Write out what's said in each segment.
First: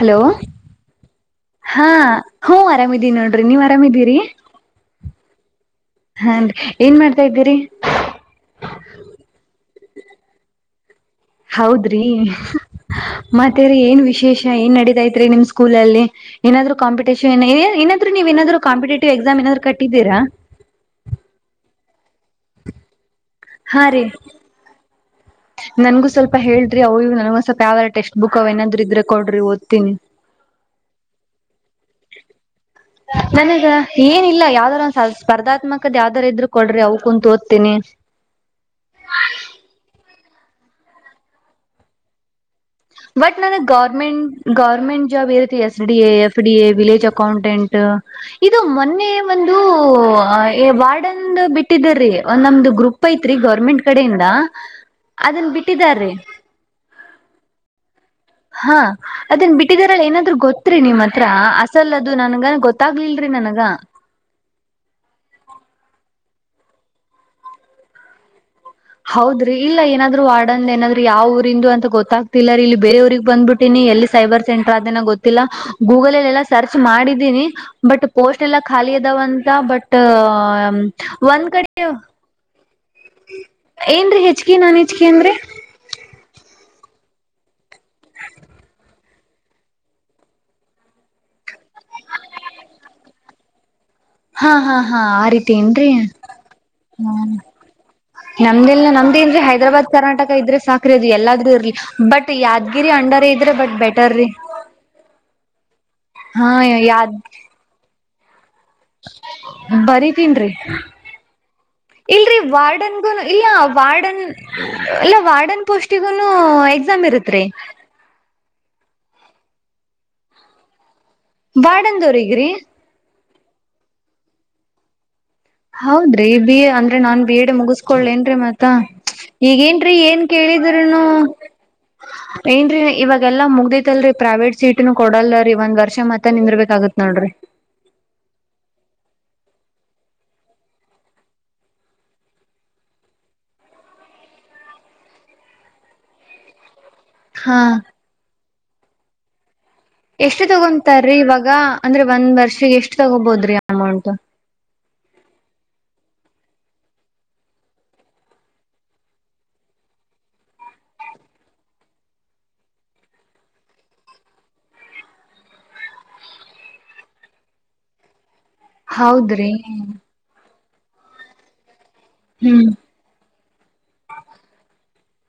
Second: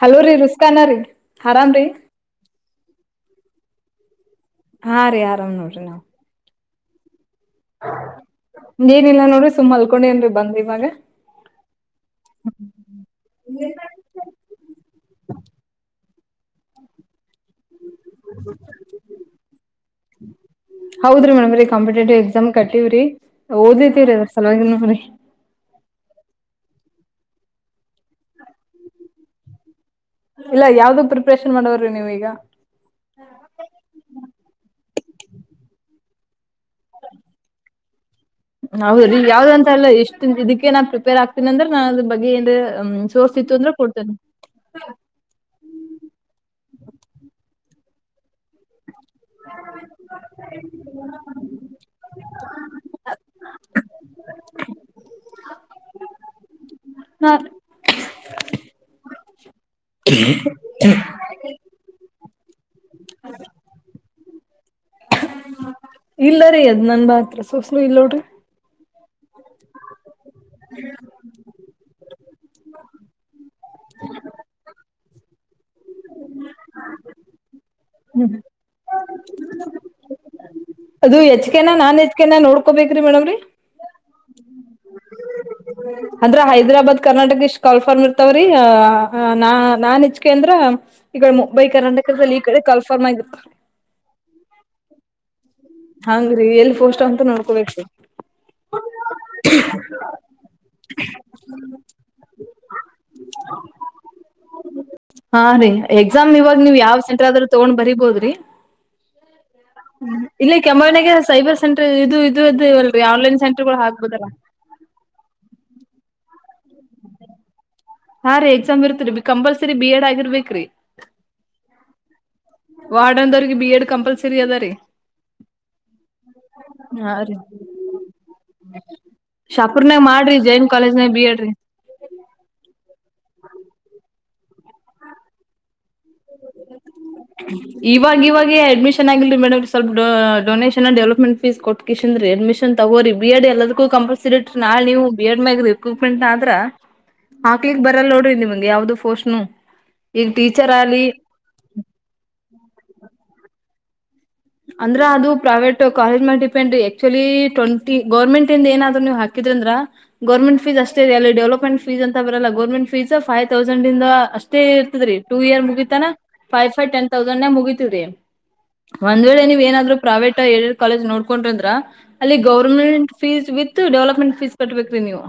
Hello ರಿ ರುಸ್ಕಾನಾ ರೀ ಆರಾಮ್ರರಿ ಹ್ಮಅರಮಿದೀನ್ ನೋಡ್ರಿ ನೀವ್ ಆರಾಮಿದೀರಿ ಹ ರಿ ಆರಾಮ್ ನೋ ಹ ಎನ್ ಮಾಡ್ ಏನಿಲ್ಲ ನೋಡ್ರಿ ಸುಮ್ಮ್ ಅಲ್ಕೊಂಡೇನ್ರಿ ಬಂದ್ ಇಮಾಗ ಹೌದ್ರಿ ಮತ್ತೇ್ರೀ ಏನ್ ವಿಶೇಷ ಏನ್ ನಡೀತೈತ್ರಿ ನಿಮ್ ಸ್ಕೂಲ್ಲ್ಲಿ ಏನಾದೂ ಕಾಂಪಿಟೇ ಏನಾದ್ರು ನೀವ ಏನಾದ್ರು ಕಾಂಪಿಟೇಟಿವ್ ಎಕ್ಸಾಮ್ ಏನಾದ್ರು ಕಟ್ಟಿದ್ದೀರಾ ಹೌದ್ರಿ ಮೇಡಮ್ ರೀ ಎಕ್ಸಾಮ್ ಕಟ್ಟಿವ್ರಿ ಹಾ ರೀ ಓದಿತೀರಿ ಅದ್ರ ಸಲುವಾಗಿ ನೋರಿ ನನ್ಗೂ ಸ್ವಲ್ಪ ಹೇಳ್ರಿ ಅವವು ನನಗ ಸ್ವಪ ಯಾವಲ್ಲ ಟಕ್ಸ್ಟ್ ಬುಕ್ ಅವ ನಾದ್ರರು ಇದ್ರೆ ಕೊಡರಿ ಓದ್ತಿನಿ ಇಲ್ಲ ಯಾವ್ದು ಪ್ರಿಪ್ರೇಷನ್ ಮಾಡವರ್ರಿ ನೀವೀಗ ನನ್ ಏನಿಲ್ಲ ಯಾವ್ದಾರ ಸ್ಪರ್ಧಾತ್ಮಕದ ಯಾವ್ದಾರ ಇದ್ರು ಕೊಡ್ರಿ ಅವ್ ಕುೂಂತ ಓದ್ತೀನಿ ಹೌದ ಈಗ ಯಾವ್ದ ಅಂತ ಅಲ್ಲ ಎಷ್ಟ ಇದಕ್ಕೆ ನಾ ಪ್ರಿಪೇರ್ ಆಗ್ತೀನಿ ಅಂದ್ರೆ ನಾ ಅದ್ರ ಬಗ್ಗೆಏ ಬಟ್ ನನ ಗೌರ್ಮೆಂಟ್ ಗೌರ್ಮೆಂಟ್ ಜಾಬ್ ಇರುತ್ತೆ S D A F D A village accountant ಇದು ಮೊನ್ನೆ ೇ ಒಂದು ವಾರ್ಡನ್ ಬಿಟ್ಟಿದ್ದೀ ಒಂದ್ ನಮ್ದು ಗ್ರೂಪ್ ಐತ್ರಿ ಗೌರ್ಮೆಂಟ್ ಕಡೆಯಿಂದ ಅದನ್ ಬಿಟ್ಟಿದಾರೀ. ಹಾ. ಹಾ ಅದನ್ ಬಿಟ್ಟ- ಇದರಲ್ಲಿ ಏನಾದ್ರು ಗೊತ್ತ್ರಿ ನಿಮ್ಮ್ ಹತ್ರ ಅಸಲ್- ಅದು ನನ್ಗ ಗೊತ್ತಾಗ್ಲಿಲ್ರರಿ ನನಗ. ಇಲ್ಲರಿ ಅದ್ ನನತ್ರ ಸೋಸ್ಲು ಇಲ್ನೋಡ್ರಿ. ಹೌದ- ಇಲ್ಲ ಏನಾದ್ರು ವಾರ್ಡ್ ಅಂದ ಏನಾದರು ಯಾವ ಊರಿಂದು ಅಂತ ಗೊತ್ತಾಗ್ತಿಲ್ಲ ಇಲ್ಲಿ ಬೇರೆ ಊರಿಗೆ ಬಂದಬಿಟ್ಟಿನಿ ಎಲ್ಲಿ ಸೈಬರ್ ಸೆಂಟರ್ ಅದೇ ಗೊತ್ತ. ಗೊತ್ತಿಲ್ಲ ಗೂಗಲ್ಲ್ ಅಲ್ಲಿ ಎಲ್ಲಾ ಸರ್ಚ್ ಮಾಡಿದ್ದೀನಿ- ಬಟ್ ಪೋಸ್ಟ್ ಎಲ್ಲ ಖಾಲಿ ಅದಾವ ಅಂತ ಬಟ್- ಅದು ಹೆಚ್ ಒಂದ್ ಕೆ ಕಡೆ ನಾ ನಾನ್ ಹೆಚ್ ಕೆ ನಾ ಕೋಬೇಕ್ರೀ ಮೇಡಮ್ ರೀ ಹೆಚ್ ಕೆ ನಾನ್ ಹೆಚ್ ಕೆ ಅಂದ್ರೆ. ಅಂದ್ರ ಹೈದ್ರಾಬಾದ್ ಕರ್ನಾಟಕ ಇಷ್ಟ್ ಕಾಲ್ಫಾರ್ಮ್ ಇರ್ತವ್ರೀ ನಾ ನಾನ್ ಹೆಚ್ಕೆ ಅಂದ್ರ ಈ ಮುಂಬೈ ಕರ್ನಾಟಕ ಈ ಕಡೆ ಕಾಲ್ಫಾರ್ಮ್ ಆಗಿರ್ತವ. ಹಾ ಹಾ ಹಾ ಆ ರೀತಿ. ಅಂಗ ಏನ್ರಿ ಹಂಗ್ರೀ ಎಲ್ಲಿ ಪೋಸ್ಟ್ ಅಂತ ಹ್ಮ ನೋಡ್ಕೋಬೇಕ್ರಿ ನಮ್ದಲ್ ನಮ್ದ ಏನ್ರಿ ಹೈದ್ರಾಬಾದ್ ಕರ್ನಾಟಕ ಇದ್ರೆ ಸಾಕ್ರ ಅದು ಎಲ್ಲಾದ್ರೂ ಇರ್ಲಿ ಬಟ್ ಯಾದ್ಗಿರಿ ಅಂಡರ್ ಇದ್ರೆ ಬಟ್ ಬೆಟರ ರಿ ಹಾ ರೀ ಎಕ್ಸಾಮ್ ಹ್ಹಾ ಯಾದ್- ಡಿ. ಬರೀ ತಿನ್ರಿ. ಕೆಂಬಾವಿನಾಗೆ ಸೈಬರ್ ಸೆಂಟರ್ ಇದು ಇಲ್ರಿ ಇದು ಅದು ಅಲ್ರಿ ವಾರ್ಡನ್ಗು ಆನ್ಲೈನ್ ಇಲ್ಲ ಸೆಂಟರ್ಗಳು ವಾರ್ಡನ್ ಹಾಕ್ಬೋದಲ್ಲ ಇಲ್ಲ ವಾರ್ಡನ್ ಪೋಸ್ಟ್ ಗಿ ನು ಹ ಎಕ್ಸಾಮ್ ಇರುತ್ರಿ. ಹಾ ರೀ ಎಕ್ಸಾಮ್ ಇರ್ತ್ರಿ ಕಂಪಲ್ಸರಿ ಬಿ ಎಡ್ ಆಗಿರ್ಬೇಕರಿ. ಬಾಡಂದವರಿಗ್ರಿ. ವಾಡಂಬೂರಿಗಿ ಬಿ ಎಡ್ ಕಂಪಲ್ಸರಿ ಅದ ರೀ. ಹೌದ್ರಿ ಬಿ ಅಂದ್ರೆ ಹಾ ನಾನ್ ರೀ ಬಿ ಎಡ್ ಮುಗಿಸಕೊಳ್ನ್ರೀ ಮತ್ತ ಈಗೇನ್ರೀ ಶಾಪುರ್ನಾಗ ಏನ್ ಮಾಡ್ರಿ ಜೈನ್ ಕೇಳಿದ್ರನು ಕಾಲೇಜ್ನಾಗ ಬಿ ಎಡ್ ರೀ ಏನ್ ರೀ ಇವಾಗ- ಎಲ್ಲ ಮುಗ್ದೈತ್ಲ್ರಿ ಪ್ರೈವೇಟ್ ಸೀಟ್ ನ ಕೊಡಲ್ದ ರೀ ಒಂದ್ ವರ್ಷ- ಮತ್ತ ನಿಂದಿರ್ಬೇಕಾಗತ್ ನೋಡ್ರಿ ಇವಾಗ ಇವಾಗ ಅಡ್ಮಿಷನ್. ಚೆನ್ನಾಗಿಲ್ರಿ ಮೇಡಮ್ ಸ್ವಲ್ಪ ಡೊನೇಷನ್ ಡೆವಲಪ್ಮೆಂಟ್ ಫೀಸ್ ಕೊಟಕ್ಕೆ ಸೀನ್ದರಿ ಅಡ್ಮಿಷನ್ ತಗೋ ರಿ ಬಿ ಎಡ್ ಎಲ್ಲದಕ್ಕೂ ಕಂಪಲ್ಸರಿ ಇಟ್ರ ನಾಳೆ ನೀವು ಬಿ ಎಡ್ ಮ್ಯಾಗ ರಿಕ್ರೂಟ್ಮೆಂಟ್ ಆದ್ರ- ಹಾ ಹಾಕ್ಲಿ ಬರಲ್ಲ ನೋಡ್ರಿ ನಿಮ್ಗೆ ಯಾವ್ದ- ಪೋಸ್ಟ್ ನು. ಎಷ್ಟು ತಗೊಂದ ರಿ ತರೀ ಇವಾಗ ಅಂದ್ರೆ ಒಂದ್ ವರ್ಷ ಎಷ್ಟ್ ತಗೋಬೋದ್ರೀ. ಅಮೌಂಟ್. ಅಂದ್ರ ಅದು ಪ್ರೈವೇಟ್ ಕಾಲೇಜ್ ಮೇಲ್ ಡಿಪೆಂಡ್ರೀ ಆಕ್ಚುಲಿ ಟ್ವೆಂಟಿ ಗೌರ್ಮೆಂಟ್ ಇಂದ ಏನಾದ್ರು ನೀವು ಹಾಕಿದ್ರ ಅಂದ್ರೆ ಗೌರ್ಮೆಂಟ್ ಫೀಸ್ ಅಷ್ಟೇ ರ ಅಲ್ಲಿ ಡೆವಲಪ್ಮೆಂಟ್ ಫೀಸ್ ಅಂತ ಬರಲ್ಲ ಗೋರ್ಮೆಂಟ್ ಫೀಸ್ ಫೈವ್ ತೌಸಂಡ್ಂದ ಅಷ್ಟೇ ಇರ್ತದ್ರೀ ಟೂ ಇಯರ್ ಮುಗಿತಾನ ಫೈವ್ ಫೈವ್ ಟೆನ್ ಥೌಸಂಡ್ ನ್ಯಾಗ ಮುಗಿತತ್ ರಿ. ಒಂದ್ ವೇಳೆ ಹೌದ್ರಿ ನೀವ ಏನಾದ್ರೂ ಪ್ರೈೇಟ್. ಕಾಲೇಜ್ ನೋಡ್ಕೊಂಡ್ರ ಅಂದ್ರ ಅಲ್ಲಿ ಹ್ಮ್ government fees with development fees ಕಟ್ಬೇಕ ರೀ ನೀವು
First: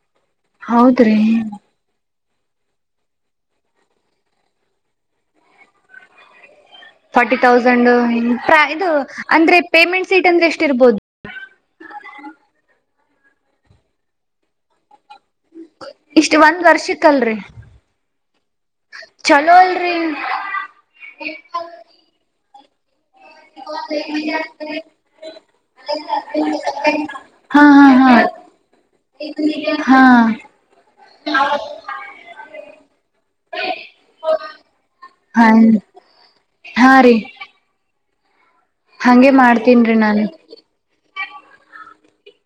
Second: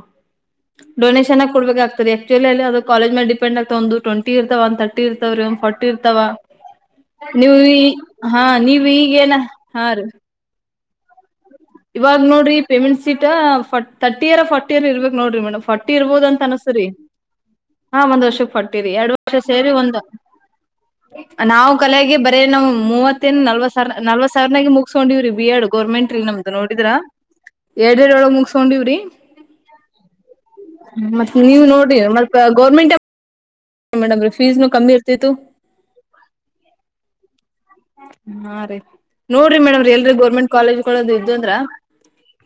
ಹೌದ್ರಿ ಡೊನೇೇಶನ್ ಕೊಡ್ಬೇಕಾಗ್ತರಿ ಆಕ್ಟುವಲ್ಲಿ ಅದ ಕಾಲೇಜ್ ಮೇಲ್ ಡಿಪೆ್ ಆಗ್ತ ಒ ಟ್ಂಟಿ ಇರ್ಾವ ಒ ತರ್ಟಿ ಇರ್ತವೀ ಒಮ್ಮಿ ಫೋರ್ಟಿ ಇರತಾವ ಫಾರ್ಟಿ ತೌಸಂಡು ನೀವ್ ಇದು ಈಗೇನ ಅಂದ್ರೆ ಪೇಮೆಂಟ್ ಸೀಟ್ ಅಂದ್ರೆ ಎಸ್ಟ್ ತಿರ್ಬೋದು ಇವಾಗ್ ನೋಡ್ರಿ ಪೇಮೆಂಟ್ ಸಿ ಸೀಟ್ ತರ್ಟಿ ಇರ್ ಫೋರ್ಟ್ ಇರ್ ಇರ್ಬೇಕ ನೋಡ್ರಿ ಮೇಡಮ್ ಫಟ್ಟಿ ಇರ್ಬೋದ ಇಷ್ಟ್ ಅಂತ ಒಂದ್ ಅನ್ಸು್ರರಿ ವರ್ಷಕ್ಕಲ್ರಿ ಹಾ ಒಂದ್ ಫಟ್ ಎರ ವರ್ಷ ಚಲೋ ಸೇರಿ ಅಲ್ರಿ ಒಂದ್ ನಾವು ಕಲಿವಾಗಿ ಅದೇನವ್ ಮೂವತ್ತ ನಲ್ವ ಸಾವರ ನಲ್ವ ಸಿರನಗ ಮುಗಸ್ಕೊಂಡಿವವಿ ಬಿ ಆಡ್ ಗರ್ೆಂಟ್ ರಿ ನಮ್ಮದ್ ನೋಡಿದ್ರ ಹಾ ಹಾ ಎರರಡ್ ಹಾ ಒಳಗ ಮುಗಸ್ಕೊಂಡಿವ್ರಿ ಹಾ ಮತ್ತ ನೀವ ನೋಡರಿ ಮತ್ತ ಗರ್ಮೆಂಟ್ ಮೇಡಮ್ೀ ಫೀಸ್ನು ಕಮ್ಮಿ ಇರ್ತಿತ್ತು ಹ ಹಾ ರೀ ಹಾ ಹಂಗೆ ನೋಡ್ರಿ ಮೇಡಮ್ರಿ ಮಾಡ್ತೀನ್ರಿ ಎಲ್ರಿ ನಾನು ಗೌರ್ಮೆಂಟ್ ಕಾಲೇಜ್ಗಳದ ಇಂದ್ರ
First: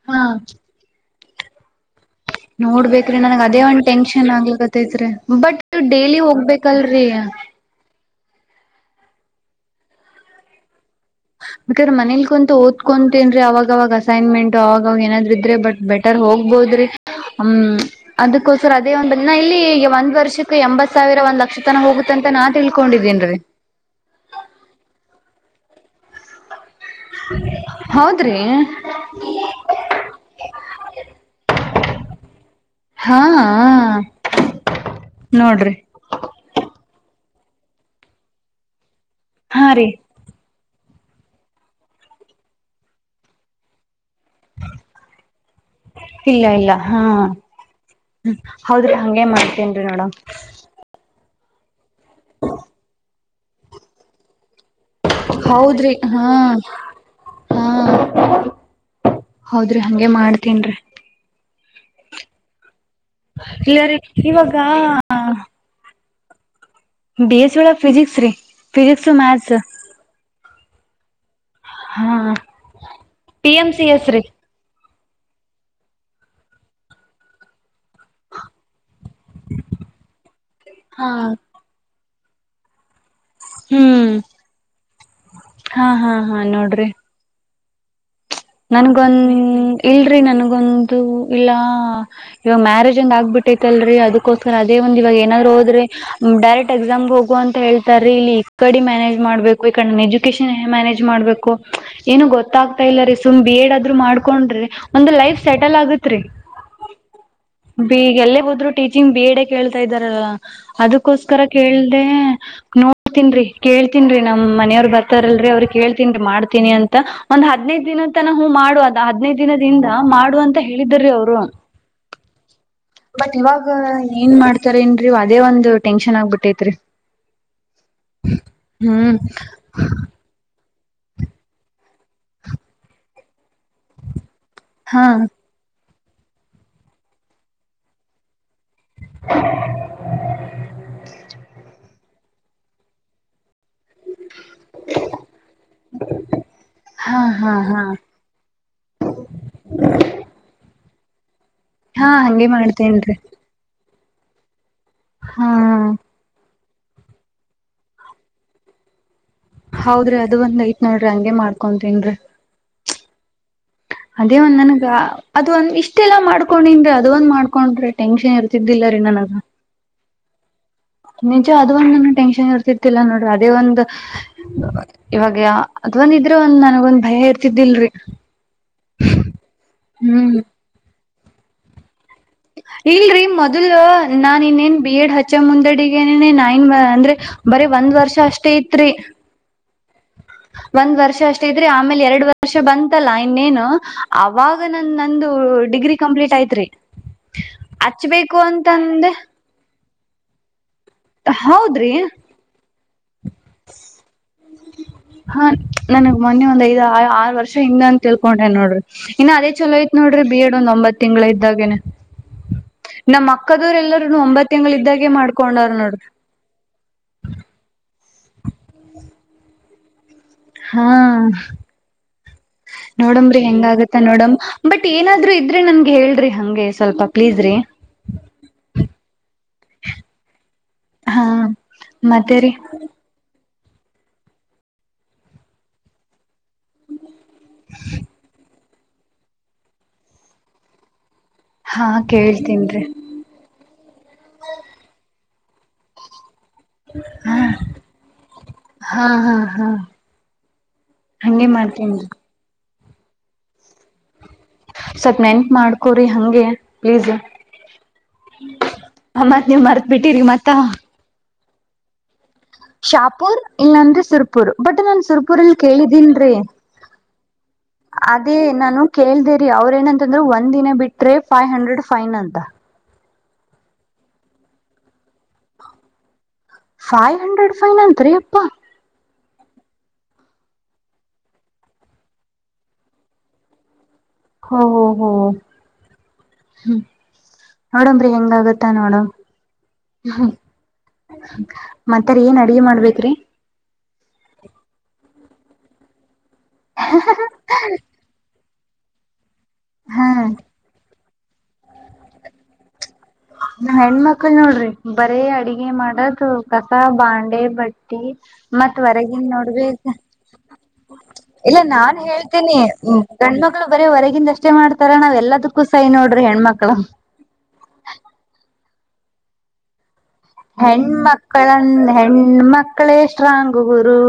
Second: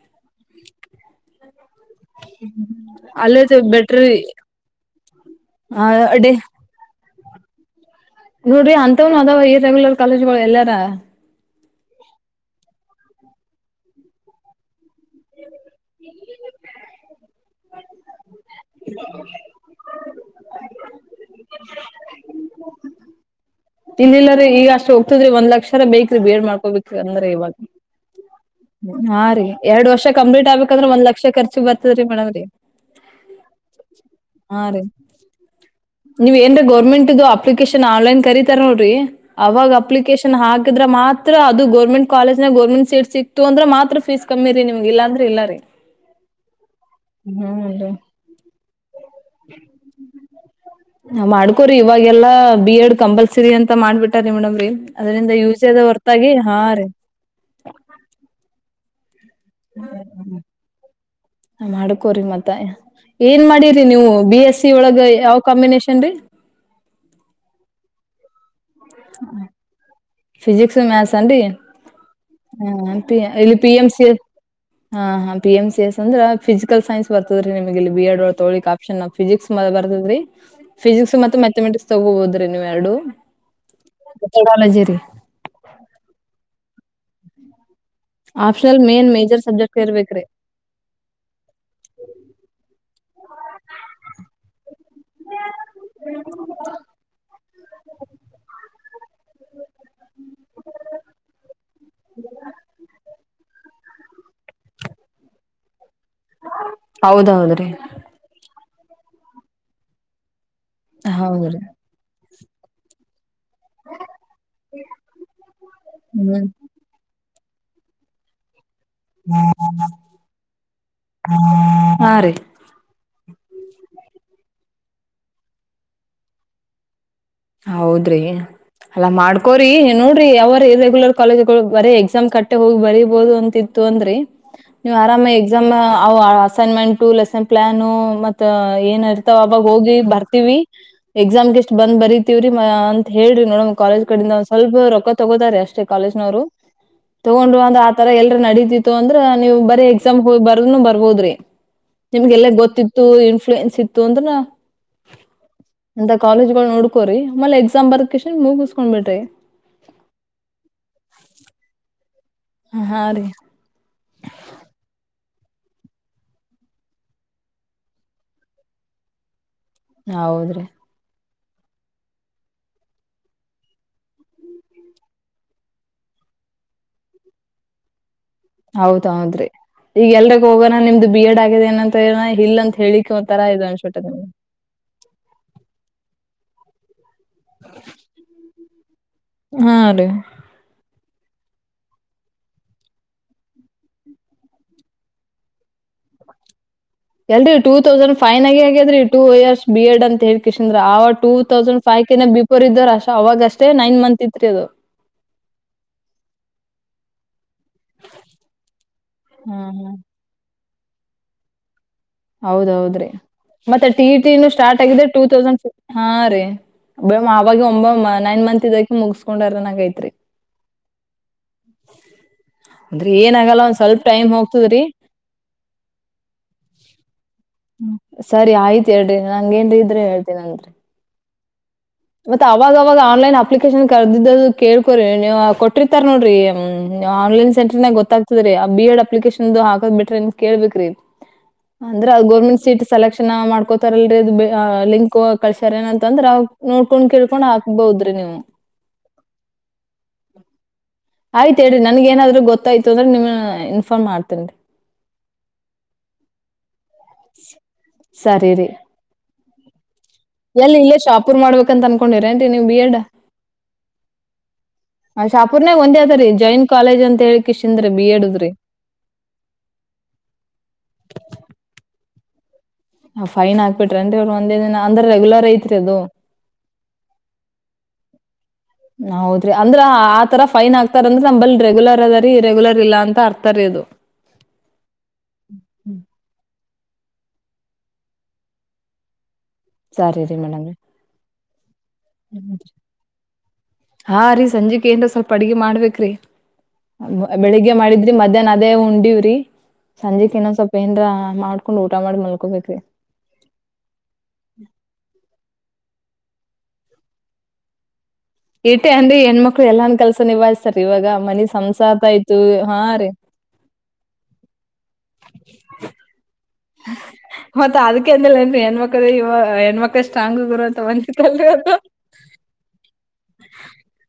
ಹಾ ನೋಡ್ಬೇಕೇ್ರಿ ಅಲ್ಲೇ ನನ್ ಅದೇ ಒಂದ್ ಬೆಟ್ರಿ ಟೆನ್ಷನ್ ಆಗ್ಲಿ ಗತ್ತೈತ್ರಿ ಬಟ್ ಡೇಲಿ ಅಡೆ ಹೋಗ್ಬೇಕಲ್ರರಿ ನೋಡ್ರಿ ಅಂತವನು ಅದಾವ ಈ ರೆಗ್ಯುಲರ್ ಕಾಲೇಜ್ಗಳು ಎಲ್ಲಾರ ಬಾಾದ್ರೆ ಮನೇಲಿ ಕುಂತ ಓದಕೊಂತೇನ್ರಿ ಅವಾಗವಾಗ್ ಅಸೈನ್ಮೆಂಟ್ ಅವಾಗಾಗ ಏನಾದ್ ಇದ್ರೆ ಬಟ್ ಬೆಟರ್ ಹೋಗ್ಬೋದ್ರಿ ಹ್ಮ್ ಅದಕ್ಕೋಸ್ರ ಅದೇ ಒಂದಿನ ಇಲ್ಲಿ ಈಗ ಒಂದ್ ವರ್ಷಕ್ಕೆ ಎಂಬತ್ ಸಾವಿರ ಒಂದ್ ಲಕ್ಷತನ ಹೋಗುತ್ತಂತ ನಾ ತಿಳ್ಕೊಂಡಿದೇನ್ ರೀ ಇಲ್ಲ ಇಿಲ್ಲ್ರ ಈಗ ಅಷ್ಟ್ ಹೋಗ್ತದ್ರಿ ಒಂದ್ ಲಕ್ಷರ ಬೇಕ ಬೇಡ್ ಮಾಡ್ಕೋಬೇಕ ಅಂದ್ರೆ ಇವಾಗ ಹೌದ್ರಿ ಹಾ ರೀ ಎರಡ್ ವರ್ಷ ಕಂಪ್ಲೀಟ್ ಆಗ್ಬೇಕಂದ್ರೆ ಒಂದ್ ಲಕ್ಷಖರ್ಚು ಬರ್ತದ್ರೀ ಮೇಮ್ರೀ ಹಾ ಹಾ ರೀ ನೋಡ್ರಿ ನೀವ್ ಏನ್ರೀ ಗೌರ್ಮೆಂಟ್ದು ಅಪ್ಲಿಕೇಶನ್ ಆನ್ಲೈನ್ ಕರೀತಾರ ನೋಡ್ರಿ ಹಾ ಅವಾಗ ರೀ ಅಪ್ಲಿಕೇಶನ್ ಹಾಗ್ [unintelligible] ಮಾತ್ರ ಅದು ಗರ್ಮಂಟ್ ಕಾಲೇಜ್ ನ ಗರ್ಮೆಂಟ್ ಸೀಟ್ ಸಿಕ್ ತು [unintelligible] ಅಂದ್ರ ಮಾತ್ರ ಫೀಸ್ ಕಮ್ಮಿ ರೀ ನಿಮ್ಗೆ ಇಲ್ಲಾಂದ್ರೆ ಇಲ್ಲ ರೀ ಇಲ್ಲ ಇಲ್ಲ ಹಾ ಹ್ಮನ್ರಿ ಹೌದ್ರಿ ಹಂಗೆ ಮಾಡ್ತೇನ್ರಿ ನೋಡ [unintelligible] ಮಾಡ್ಕೊರಿ ಇವಾಗ ಎಲ್ಲ ಬಿ ಎಡ್ ಕಂಪಲ್ಸ [unintelligible] ಸಿರಿ ಅಂತ ಮಾಡ್ಬಿಟ್ಟಾರೆ ಮೇಡಮ್ ಅದರಿಂದ ಯೂಸದ [unintelligible] ಹೊರ್ತಾಗಿ ಹಾ ರೀ ಹಾ ಹೌದ್ರಿ ಹಂಗೆ ಮಾಡ್ತೇನ್ರೀ ನ ಮಾಡ್ಕೋರಿ ಮತ್ತ ಏನ್ ಮಾಡಿರಿ ಇಲ್ಲರಿ ನೀವು ಬಿ ಇವಾಗ ಎಸ್ ಸಿ ಒಳಗ ಯಾವ ಕಾಂಬಿನೇಷನ್ ರೀ ಬಿ ಎಸ್ ಸಿ ಒಳ್ಗ್ ಫಿಜಿಕ್ಸ್ ರೀ ಫಿಜಿಕ್ಸ್ ಮ್ಯಾಥ್ಸ್ ಫಿಸಿಕ್ಸ್ ಮ್ಯಾಥ್ಸ್ ಅಂಡೀ [unintelligible] ಹಾ ಹಾ [unintelligible] ಇಲ್ಲಿ ಪಿ ಎಂ ಸಿ ಎಸ್ ಹಾ ಹಾ ಪಿ ಎಂ ಸಿ ಎಸ್ ಅಂದ್ರ ಫಿಸಿಕಲ್ ಸೈನ್ಸ್ ಬರ್ತದರಿ ನಿಮಗೆಲ್ಲಿ ಬಿ ಎಡ್ ತಗೋಳಿಕ್ [unintelligible] [unintelligible] ಫಿಸಿಕ್ಸ್ ಬರ್ದ್ರ ಹಾ ಫಿಸಿಕ್ಸ್ ಮತ್ತು ಮ್ಯಾಥಮೆಟಿಕ್ಸ್ ತಗೋಬೋದ್ರಿ ನೀವು ಎರಡು ಹ್ಮ್ ಮೆಥಡಾಲಜಿ ರೀ ಹಾ ಹಾ ಹಾ ನೋಡ್ರಿ ಆಪ್ಷನಲ್ ಮೇನ್ ನನ್ಗೊಂದ ಮೇಜರ್ ಸಬ್ಜೆಕ್ಟ್ ಇಲ್ರಿ ಇರ್ಬೇಕ್ರಿ ನನ್ಗೊಂದು ಇಲ್ಲ ಇವ ಮ್ಯಾರೇಜ್ ಒಂದ ಆಗ್ಬಿಟ್ಟೈತ್ತಲ್ರರಿ ಅದಕೋಸ್ಕರ ಅದೇ ಒಂದ ಇವಾಗ ಏನಾದ್ರು ಹೋದ್ರಿ ಡೈರೆಕ್ಟ್ ಎಕ್ಸಾಮ್ಗೆ ಹೋಗುವ ಅಂತ ಹೇಳ್ತಾರೀ ಇಲ್ಲಿ ಇಡಿ [unintelligible] ಮ್ಯ [unintelligible] ಏನ್ ಮಾಡಬೇಕು ಈ ಕಡೆ ಎಜುಕೇಶನ್ ಏನು ಮಾಡಬೇಕು ಅಂತ ಗೊತ್ತಾಗ್ತಾ ಇಲ್ಲ [unintelligible] ಬಿ ಎಡ್ ಆದ್ರೂ ಮಾಡ್ಕೊಂಡ್ರೆ ಒಂದು ಲೈಫ್ ಸೆಟಲ್ ಆಗುತ್ ತ್ರಿ ಹೌದೌದ್ರಿ ಬಿ [unintelligible] ಎಲ್ಲಿಗ್ ಹೋದರು ಟೀಚಿಂಗ್ ಬಿ ಎಡ್ ಹೇ ಕೇಳ್ತಾ ಇದಾರಲ್ಲ ಅದಕ್ಕೋಸ್ಕರ ಹೌದ್ರಿ ಕೇಳ್ದೆ ನೋಡ್ತನ್ರಿ ಕೇಳ್ತನ್ ರಿ ನಮ್ ಮನೆಯವ್ರು ಬರ್ತಾರಲ್ರರಿ ಅವ್ರರು ಕೇಳ್ತನ್ ಹ್ಮ್ ಮಾಡ್ತೀನಿ ಅಂತ ಒಂದ್ ಹದಿನೈದು ದಿನ ತ [unintelligible] ಹೂ ಮಾಡುವ ಹದ್ನೈದು ದಿನದಿಂದ ಮಾಡುವ ಅಂತ ಹೇಳಿದ ರಿ ಅವರು ಹಾ ರೀ [unintelligible] ಅದೇ ಒಂದು ಟೆನ್ಷನ್ ಆಗ್ಬಿಟ್ಟೈತ್ರಿ ಹೌದ್ರಿ ಅಲ್ಲಾ ಹ್ಮ್ ಮಾಡ್ಕೋರಿ ನೋಡ್ರಿ ವ್ಯಾವಹಾರ ಏನ್ ಆಯ್ತ್ [unintelligible] ರೆಗ್ಯುಲರ್ ಕಾಲೇಜ್ಗಳು ಬರೇ ಎಕ್ಸಾಮ್ ಕಟ್ಟೆ ಹೋಗಿ ಬರಿಬಹದು ಅಂತಿತ್ತು ಅಂದ್ರರಿ ನೀವು್ ಹಾ ಆರಾಮ ಎಕ್ಸಾಮ್ ಅ ಅಸೈನ್ಮೆಂಟ್ ಲೆಸನ್ ಪ್ಲಾಾನ ಮತ್ತ ಏನ ಇರ್ತಾವಾಗ ಹೋಗಿ ಬರ್ತಿೀವಿ ಎಕ್ಸಾಮ್ಗೆ ಎಷ್ಟ್ ಬಂದ ಬರಿದ ತವ್ರಿಯ ಅಂತ ಹೇಳ್ರಿ ನೋಡ ಕಾಲೇಜ್ ಕಡಿಂದ ಸ್ವಲ್ಪ ರೊಕ್ಕ ತಗೋತಾರೆ ಅಷ್ಟೇ ಕಾಲೇಜ್ನವರು ಹಾ ಹಾ ತಗೊಂಡ್ರು ಅಂದ್ರ ಹಾ ಆ ತರ ಎಲ್ರ ನಡೀತಿತ್ತು ಅಂದ್ರೆ ನೀವು ಬರೀ ಎಕ್ಸಾಮ್ ಬ ಬ ರ್ ಹೋದ್ರಿ ಹಾ ಹಂಗೆ ನಿಮ್ಗೆಲ್ಲ ಗೊತ್ತಿತ್ತು ಮಾಡ್ತೇನ್ರಿ ಇನ್ಫ್ಲೂಯೆನ್ಸ್ ಇತ್ತು ತುಂದನಾ ಹಾ ಅಂತ ಕಾಲೇಜ್ ೋ ಕೋರಿ ಆಮೇಲೆ ಎಕ್ಸಾಮ್ ಬರ್ಕನ್ ಮುಗಿಸಸ್ಕ್ ಬಿಟ್ರಿ ಹೌದ್ರಿ ಅದು ಒಂದ್ ಐತ್ ನೋಡ್ರಿ ಹಂಗಗೆ ಮಾಡ್ಕೊತನ್ೀ ಹ ಹಾ ರೀ ಅದೇ ಒಂದ್ ನನಗ ಅದು ಒಂದ್ ಇಷ್ಟೆಲ್ಲಾ ಮಾಡ್ಕೊಂಡನ್್ರಿ ಅದ ಒಂದ್ ಮಾಡ್ಕೊಂಡ್ರಿ ಟೆನ್ಷನ್ ಇರ್ತಿದ್ದಿಲ್ಲರೀ ನನಗ ಹೌದ್ರಿ ನಿಜ ಅದ ಒಂದ್ ಟೆನ್ಷನ್ ಇರ್ತಿರ್ತಿಲ್ಲಾ ನೋಡ್ರಿ ಅದೇ ಒಂದ್ ಇವಾಗ ಅದ್ ಒಂದ ಇದ್ರೆ ಒಂದ್ ನನಗೊಂದ್ ಭಯ ಇರ್ತಿದ್ದಿಲ್ರಿ ಹೌದೌದ್ರಿ ಈಗ ಎಲ್ಗ ಹೋಗೋಣ ನಿಮ್ದು ಬಿ ಎಡ್ ಆಗಿದೆಏ ಇಲ್ರರಿ ಮೊದಲ್ ನಿಮ್ಗೆ ನಾನ ಇನ್ನೇನ್ ಬಿ ಎಡ್ ಹಚ್ಚ ಮುಂದಡಿ ಏ ನೈನ್ ಅಂದ್ರೆ ಬರೀ ಒಂದ್ ವರ್ಷ ಅಷ್ಟೇ ಇತ್ರಿ ಹಾ ರೀ ಒಂದ್ ವರ್ಷ ಅಷ್ಟೇ ್ರರಿ ಆಮೇಲೆ ಎರಡ್ ವರ್ಷ ಬಂತಲ್ಲ ಇನ್ನೇನು ಅವಾಗ ನನ್ ನಂದು ಡಿಗ್ರಿ ಕಂಪ್ಲೀಟ್ ಐತ್ರಿ ಎಲ್ರರಿ ಟೂ ತೌಸಂಡ್ ಫೈನ್ ಆಗಿ ಆಗೇದ್ರಿ ಟೂ ಇಯರ್ಸ್ ಬಿ ಎಡ್ ಹೇ ಅವ ಟೂ ತೌಸಂಡ್ ಹೌದ್ರಿ ಫೈವ ಬಿಪರೀ ಅವಾಗಷ್ಟೇ ನೈನ್ ಮಂತ್ ತ್ರಿ ಅದು ಹಾ ನನಗ್ ಮೊನ್ನೆ ಒಂದ್ ಐದು ಆರು ವರ್ಷ ಹಂಗ ಅಂತ ತಿಳ್ಕೊಂಡ್ರೆ ನೋಡ್ರಿ ಇನ್ನು ಅದೇ ಹಾ ಹಾ ಚಲೋಯತ್ ನೋಡ್ರ ಬಿ ಎಡ್ ಇೊಂದ ಒಂಬತ್ ತಿಂಗಳ ಇದ್ದಾಗೇನೆ ಹೌದೌದ್ರೀ ನಮ್ ಅಕ್ಕದವ್ರ ಮತ್ತೆ ಟಿ ಎಲ್ಲರೂನು ಟ ಒಂಬತ್ ತಿಂಗಳ ಸ್ಟಾರ್ಟ್ ಆಗ್ರೆ ಇದ್ದಾಗೆ ಟೂ ತೌಸ್ ಮಾಡ್ಕೊಂಡಾರ ನೋಡ್ರಿ ಹಾ ರೀ ಆಾಗ ಒ ನೈನ್ ಮಂತ್ ಇದಕ ಮುಗಿಸಸ್ಕೊಂಡೈ [inaudible] ಹಾ ಅಂದ್ರ ನೋಡಮ್ರಿ ಏನಾಗಲ್ಲ ಹೆಂಗ ಒಂದ್ ಆಗತ್ತ ಸ್ವಲ್ಪ ಟೈಮ್ ನೋಡಮ ಹೋಗ್ತದ್ರಿ ಬಟ್ ಏನಾದ್ರು ಇದ್ರೆ ನನ್ಗೆ ಹೇಳ್ರಿ ಹಂಗೆ ಸ್ವಲ್ಪ ಪ್ಲೀಸ್ ರೀ ಸರಿ ಆಯ್ತ್ು ಹೇಳ್ರಿ ನಂಗ ೇನ್ರೀ ಇದ್ರೆ ಹೇಳ್ತೀನ ಅನ್ರಿ ಹಾ ಮತ್ತೆ ಅವಾಗವಾಗ ಆನ್ಲೈನ್ ಅಪ್ಲಿಕೇಶನ್ ಕರದಿದ್ದು ಅದು ಕೇಳ್ಕೋರಿ ನೀವು ಕೊಟ್ಟಿರತಾರ್ ನೋಡ್ರಿ ಹ್ಮ್ ಆನ್ಲೈನ್ ಸಂಟರ್ನಗ ಗೊತ್ತಆಗತದ ರಿ ಬಿ ಎಡ್ ಅಪ್ಲಿಕೇಶನದು ಹಾಕದ ಬಿಟ್ಟರ ಅನ್ ಕೇಳಬೇಕ ರಿ ಹಾ ಅಂದ್ರೆ ಅದು ಗೋರ್ಮೆಂಟ್ ಸೀಟ್ ಕೇಳ್ತೀನ್ರಿ ಸೆಲೆಕ್ಷನ್ ಮಾಡ್ಕೋತಾರಲ್ರಿ ಲಿಂಕ್ ಕ ಕಳಸೇರ ಏನಂತ ಅಂದ್ರ ಅವ ನೋಡ್ಕೊಂಡ್ ಕೆಳಕೊಂಡ ಹಾಕಬಹುದು ರಿ ನೀವು ಹಾ ಹಾ ಹಾ ಹಂಗೆ ಆಯ್ತ್ ಹೇಳಿ ನನಗ ಮಾಡ್ತೇನ್ರಿ ಏನಾದ್ರೂ ಗೊತ್ತ ಗೊತ್ತ್ ಆಯ್ತು ಅಂದ್ರೆ ನಿಮಗೆ ಇನ್ಫಾರ್ಮ್ ಮಾಡತೀನಿ ಸ್ವಲ್ ನೆನಪ ಮಾಡ್ಕೊರಿ ಹಂಗೆ ಪ್ಲೀಸ್ ಸರಿ ರೀ ಮತ್ತ ನೀವ್ ಮರ್ತ್ ಬಿಟ್ಟಿರಿ ಮತ್ತ ಶಾಪಿಂಗ್ ಮಡಬೇಕ್ ಅಂತ ಅನಕೊಂಡಿರಿ ಶಹಾಪುರ ಇಲ್ಲ ಅಂದ್ರೆ ಸುರಪುರ ಬಟ್ ನನ್ ಆ ಸುರಪುರ ಅಲ್ಲಿ ಶಾಪುರ್ನ್ಯಾಗ ಒಂದೇ ಅದರಿ ಕೇಳಿದಿನಿರಿ ಜೈನ್ ಕಾಲೇಜ್ ಅಂತ ಹೇಳಿ ಕಿಶಿಂದ್ರಿ ಬಿ ಅದೇ ಎಡ್ದ್ರಿ ನಾನು ಕೇಳ್ದೇರಿ ಅವ್ರ ಏನಂತಂದ್ರ ಒಂದ್ ದಿನ ಬಿಟ್ರೆ ಫೈವ್ ಹಂಡ್ರೆಡ್ ಫೈನ್ ಅಂತ [unintelligible] ಫೈನ್ ಹಾಕಬಿಟ್ಟರ ಅನ್ರಿ ಅವ್ ಒಂದೇ ದಿನ ಅಂದ್ರೆ ರೆಗ್ಯುಲರ್ ಐತಿ ಅದು ಫೈವ್ ಹಂಡ್ರೆಡ್ ಫೈನ್ ಅಂತಾ ರಿ ಯಪ್ಪಾ ಹೌದ್ರಿ ಅಂದ್ರ ಆ ತರ ಫೈನ್ ಹಾಕತಾರೆ ಅಂದ್ರೆ ನಮ್ಮಬಲ್ಲಿ ರೆಗ್ಯುಲರ್ ಅದ ಇರ ರೆಗ್ಯುಲರ್ ಇಲ್ಲ ಅಂತ ಅರ್ಥ ಅದು ಹಾ ಹ್ಮ ಹ್ಮ ಹ್ಮ್ ನೋಡಮ್ ರಿ ಹೆಂಗ ಆಗತ್ತಾ ನೋಡಮ್ ಸರಿ ರೀ ಮೇಡಮ ಮತ್ತರಿ ಏನ್ ಅಡುಗಿ ಮಾಡಬೇಕ್ ರಿ ಹಾ ರೀ ಸಂಜಿಕ್ ಏನರ್ ಸ್ವಲ್ಪ ಅಡುಗೆ ಮಾಡಬೇಕ್ ರಿ ಬೆಳಿಗ್ಗೆ ಮಾಡಿದ್ರಿ ಮಧ್ಯಾಹ್ನ ಅದೇ ಉಂಡಿವಿ ರಿ ಹಾ ಸಂಜೆಕ್ ಇನ್ನೊಂದ ಸ್ವಲ್ಪ ಏನ್ರಾ ಮಾಡ್ಕೊಂಡ್ ಊಟ ಮಾಡಿ ಮಲ್ಕೋಬೇಕ್ ರಿ ನಾ ಹೆಣ್ಮಕ್ಳ ನೋಡ್ರಿ ಬರೇ ಅಡಗೆ ಮಾಡ ಕಸ ಬಾಂಡ ಬಟ್ಟಿ ಮತ್ತ್ ಏಟೆ ಅನ್ರಿ ಹೊರಗಿಂದ ಹೆಣ್ಮಕ್ಳು ನೋಡ್ಬೇಕ ಎಲ್ಲಾನ್ ಕೆಲ್ಸ ನಿಭಾಯಿಸ್ತಾರ ಇವಾಗ ಮನಿ ಇಲ್ಲ ನಾನ್ ಸಂಸಾರ್ದ ಆಯ್ತು ಹೇಳ್ತೀನಿ ಹಾ ರೀ ಗಣ್ಮಕ್ಳು ಬರೀ ಹೊರಗಿಂದಷ್ಟೇ ಮಾಡ್ತಾರ ನಾವ್ ಎಲ್ಲದಕ್ಕೂ ಸೈ ನೋಡ್ರಿ ಹೆಣ್ಮಕ್ಳ ಮತ್ತ ಅದಕ ಅದಕಂದಲೇ ಹೆಣ್ಮಮಕ್ಕಳೇ ಹೆಣ್ಮಕ್ಕಳ ಹೆಣ್ಮಕ್ಳ ಎಷ್ಟ ಹೆಣ್ಮಕ್ಳೆ ಸ್ಟ್ರಾಂಗು ಗುರು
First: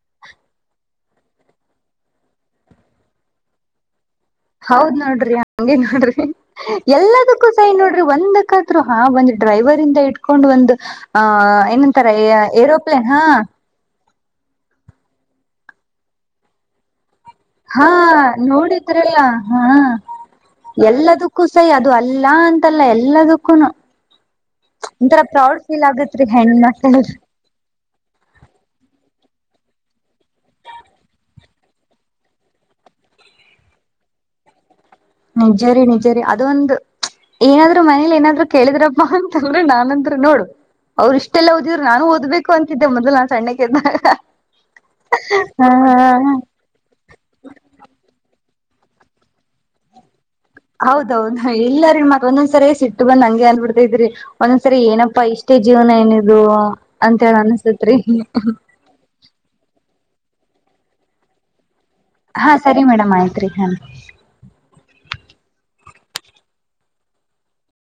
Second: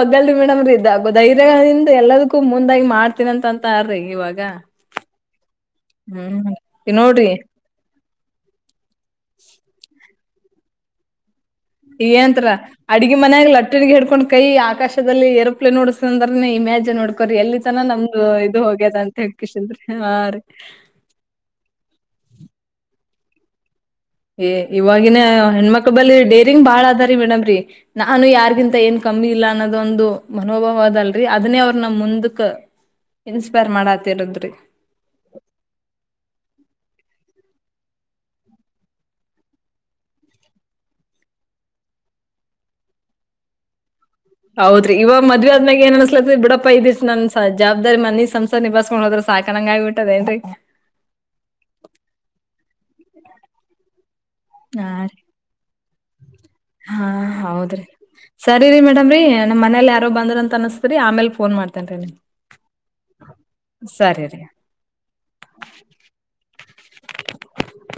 ಮೊದಲ್ರಿ ಮೇಡಮ್ ರೀ ಇದ ಧರ್ಯದಿಂದ ಎಲ್ಲದಕ್ಕೂ ಮುಂದಾಗಿ ಮಾಡ್ತೀನ ಅಂತ ಅಂತೀ ಹೌದ್ ನೋಡ್ರಿ ಹಂಗಗೆ ನೋಡ್ರಿ ಹ್ಮ್ ಈ ನೋಡ್ರಿ ಎಲ್ಲದಕ್ಕೂ ಸೈ ನೋಡ್ರಿ ಒಂದಕ್ಕ ಹಾ ಒಂದ್ ಡ್ರೈವ ಇಂದ ಕಕೊಂಡ್ ಒಂದು ಆ [unintelligible] ಏನ ಅಂತರ ಏರೋಪ್ಲೇನ್ ಅಡಗಿ ಹಾ ಮನ್ಯಾಗ್ ಲಟ್ಟಣಗಿ ಹಿಡ್ಕೊಂಡ್ ಕೈ ಆಕಾಶದಲ್ಲಿ ಎರರುಪ್ಲೆ ನೋಡಸಂದ್ರೆ ಇಮೇಜ್ ನೋಡ್ ಹಾ ನೋಡಿದ್ರಲ್ಲ ಹಾ ಹೇಳ್ಕಿಶಂದ್ರಿ ಹಾ ರೀ ಎಲ್ಲದಕ್ಕೂ ಸೈ ಅದು ಅಲ್ಲಾ ಅಂತಲ್ಲ ಎಲಾ ಎಲ್ಲ ದಕ್ಕೂನು ಏ ಇವಾಗಿನ ಹೆಣ್ಮಕ್ಳ ಬಳಿ ಆಗತ್ರಿ ಡೇರಿಂಗ್ ಬಾಳ್ ಹೆಣ್ಮಕ್ಳು ಅದಾರಿ ಮೇಡಮ್ರೀ ನಾನು ಯಾರ್ಗಿಂತ ಏನ್ ಕಮ್ಮಿ ಇಲ್ಲ ಅನ್ನೋ ದೊಂದು ಮನೋಭಾವ ಅದಲ್ರರಿ ಅದನ್ನೇ ಅವ್ರ ನ ಮುಂದಕ್ ಇನ್ಸ್ಪೈರ್ ಮಾಡತಿರದ್ರಿ ನಿಜ್ಜರಿ ನಿಜ್ಜ ರೀ ಅದೊಂದು ಏನಾದ್ರು ಮನೇಲಿ ಏನಾದ್ರು ಕೇಳಿದ್ರಪ್ಪಾ ಅಂತಂದ್ರೆ ನಾನಂದ್ರು ನೋಡು ಅವರು ಇಷ್ಟೆಲ್ಲ ಓದಿದ್ರು ನಾನು ಓದ್ಬೇಕು ಅಂತಿದ್ದೆ ಮೊದ್ಲು ನಾನ್ ಸಣ್ಣಕ್ಕೆದ್ದಾಗ. ಹೌದ್ರೀ ಇವ ಮದ್ ಆದ್ಮ್ಯಾಗ ಏನ್ ಅನ್ಸ್ಲತ್ರಿ ಬಿಡಪ್ಪ ಇದೀರಿ ನನ್ ಜವಾಬ್ದಾರಿ ಮಿ ಸಂಸಾರ ಸ ನಿಭಸ್ಕೊಂಡ ಹೋದ್ರ ಸಾಕನಂಗಗಿ ಬಿಟ್ಟದ ಏನ್ರಿ ಹೌದೌದ ಇಲ್ಲರಿಗ ಮತ್ ಒಂದೊಂದ್ಸರಿ ಸಿಟ್ಟ ಬಂದ್ ಹಂಗೆ ಅಂದನ್ಬಿಡ್ತ ಇದ್ರಿ ಒಂದ್ಸರಿ ಹಾ ರೀ ಏನಪ್ಪ ಇಷ್ಟ ಇ ಜೀವನಾ ಇನ [inaudible] ಹಾ ಹೌದ್ರಿ ಸರಿ ರಿ ಮೇಡಮ ರಿ ನಮ್ಮ್ ಮನೇಲಿ ಯಾರೋ ಬಂದ್ರಂತ ತನಸ್ತೀರಿ ಆೇ ಫೋನ್ ಮಾಡತ ಹಾ ಸರಿ ಮೇಡಮ್ ಆಯ್ತ್ರಿ ಹ ಸರಿ ರೀ. [inaudible]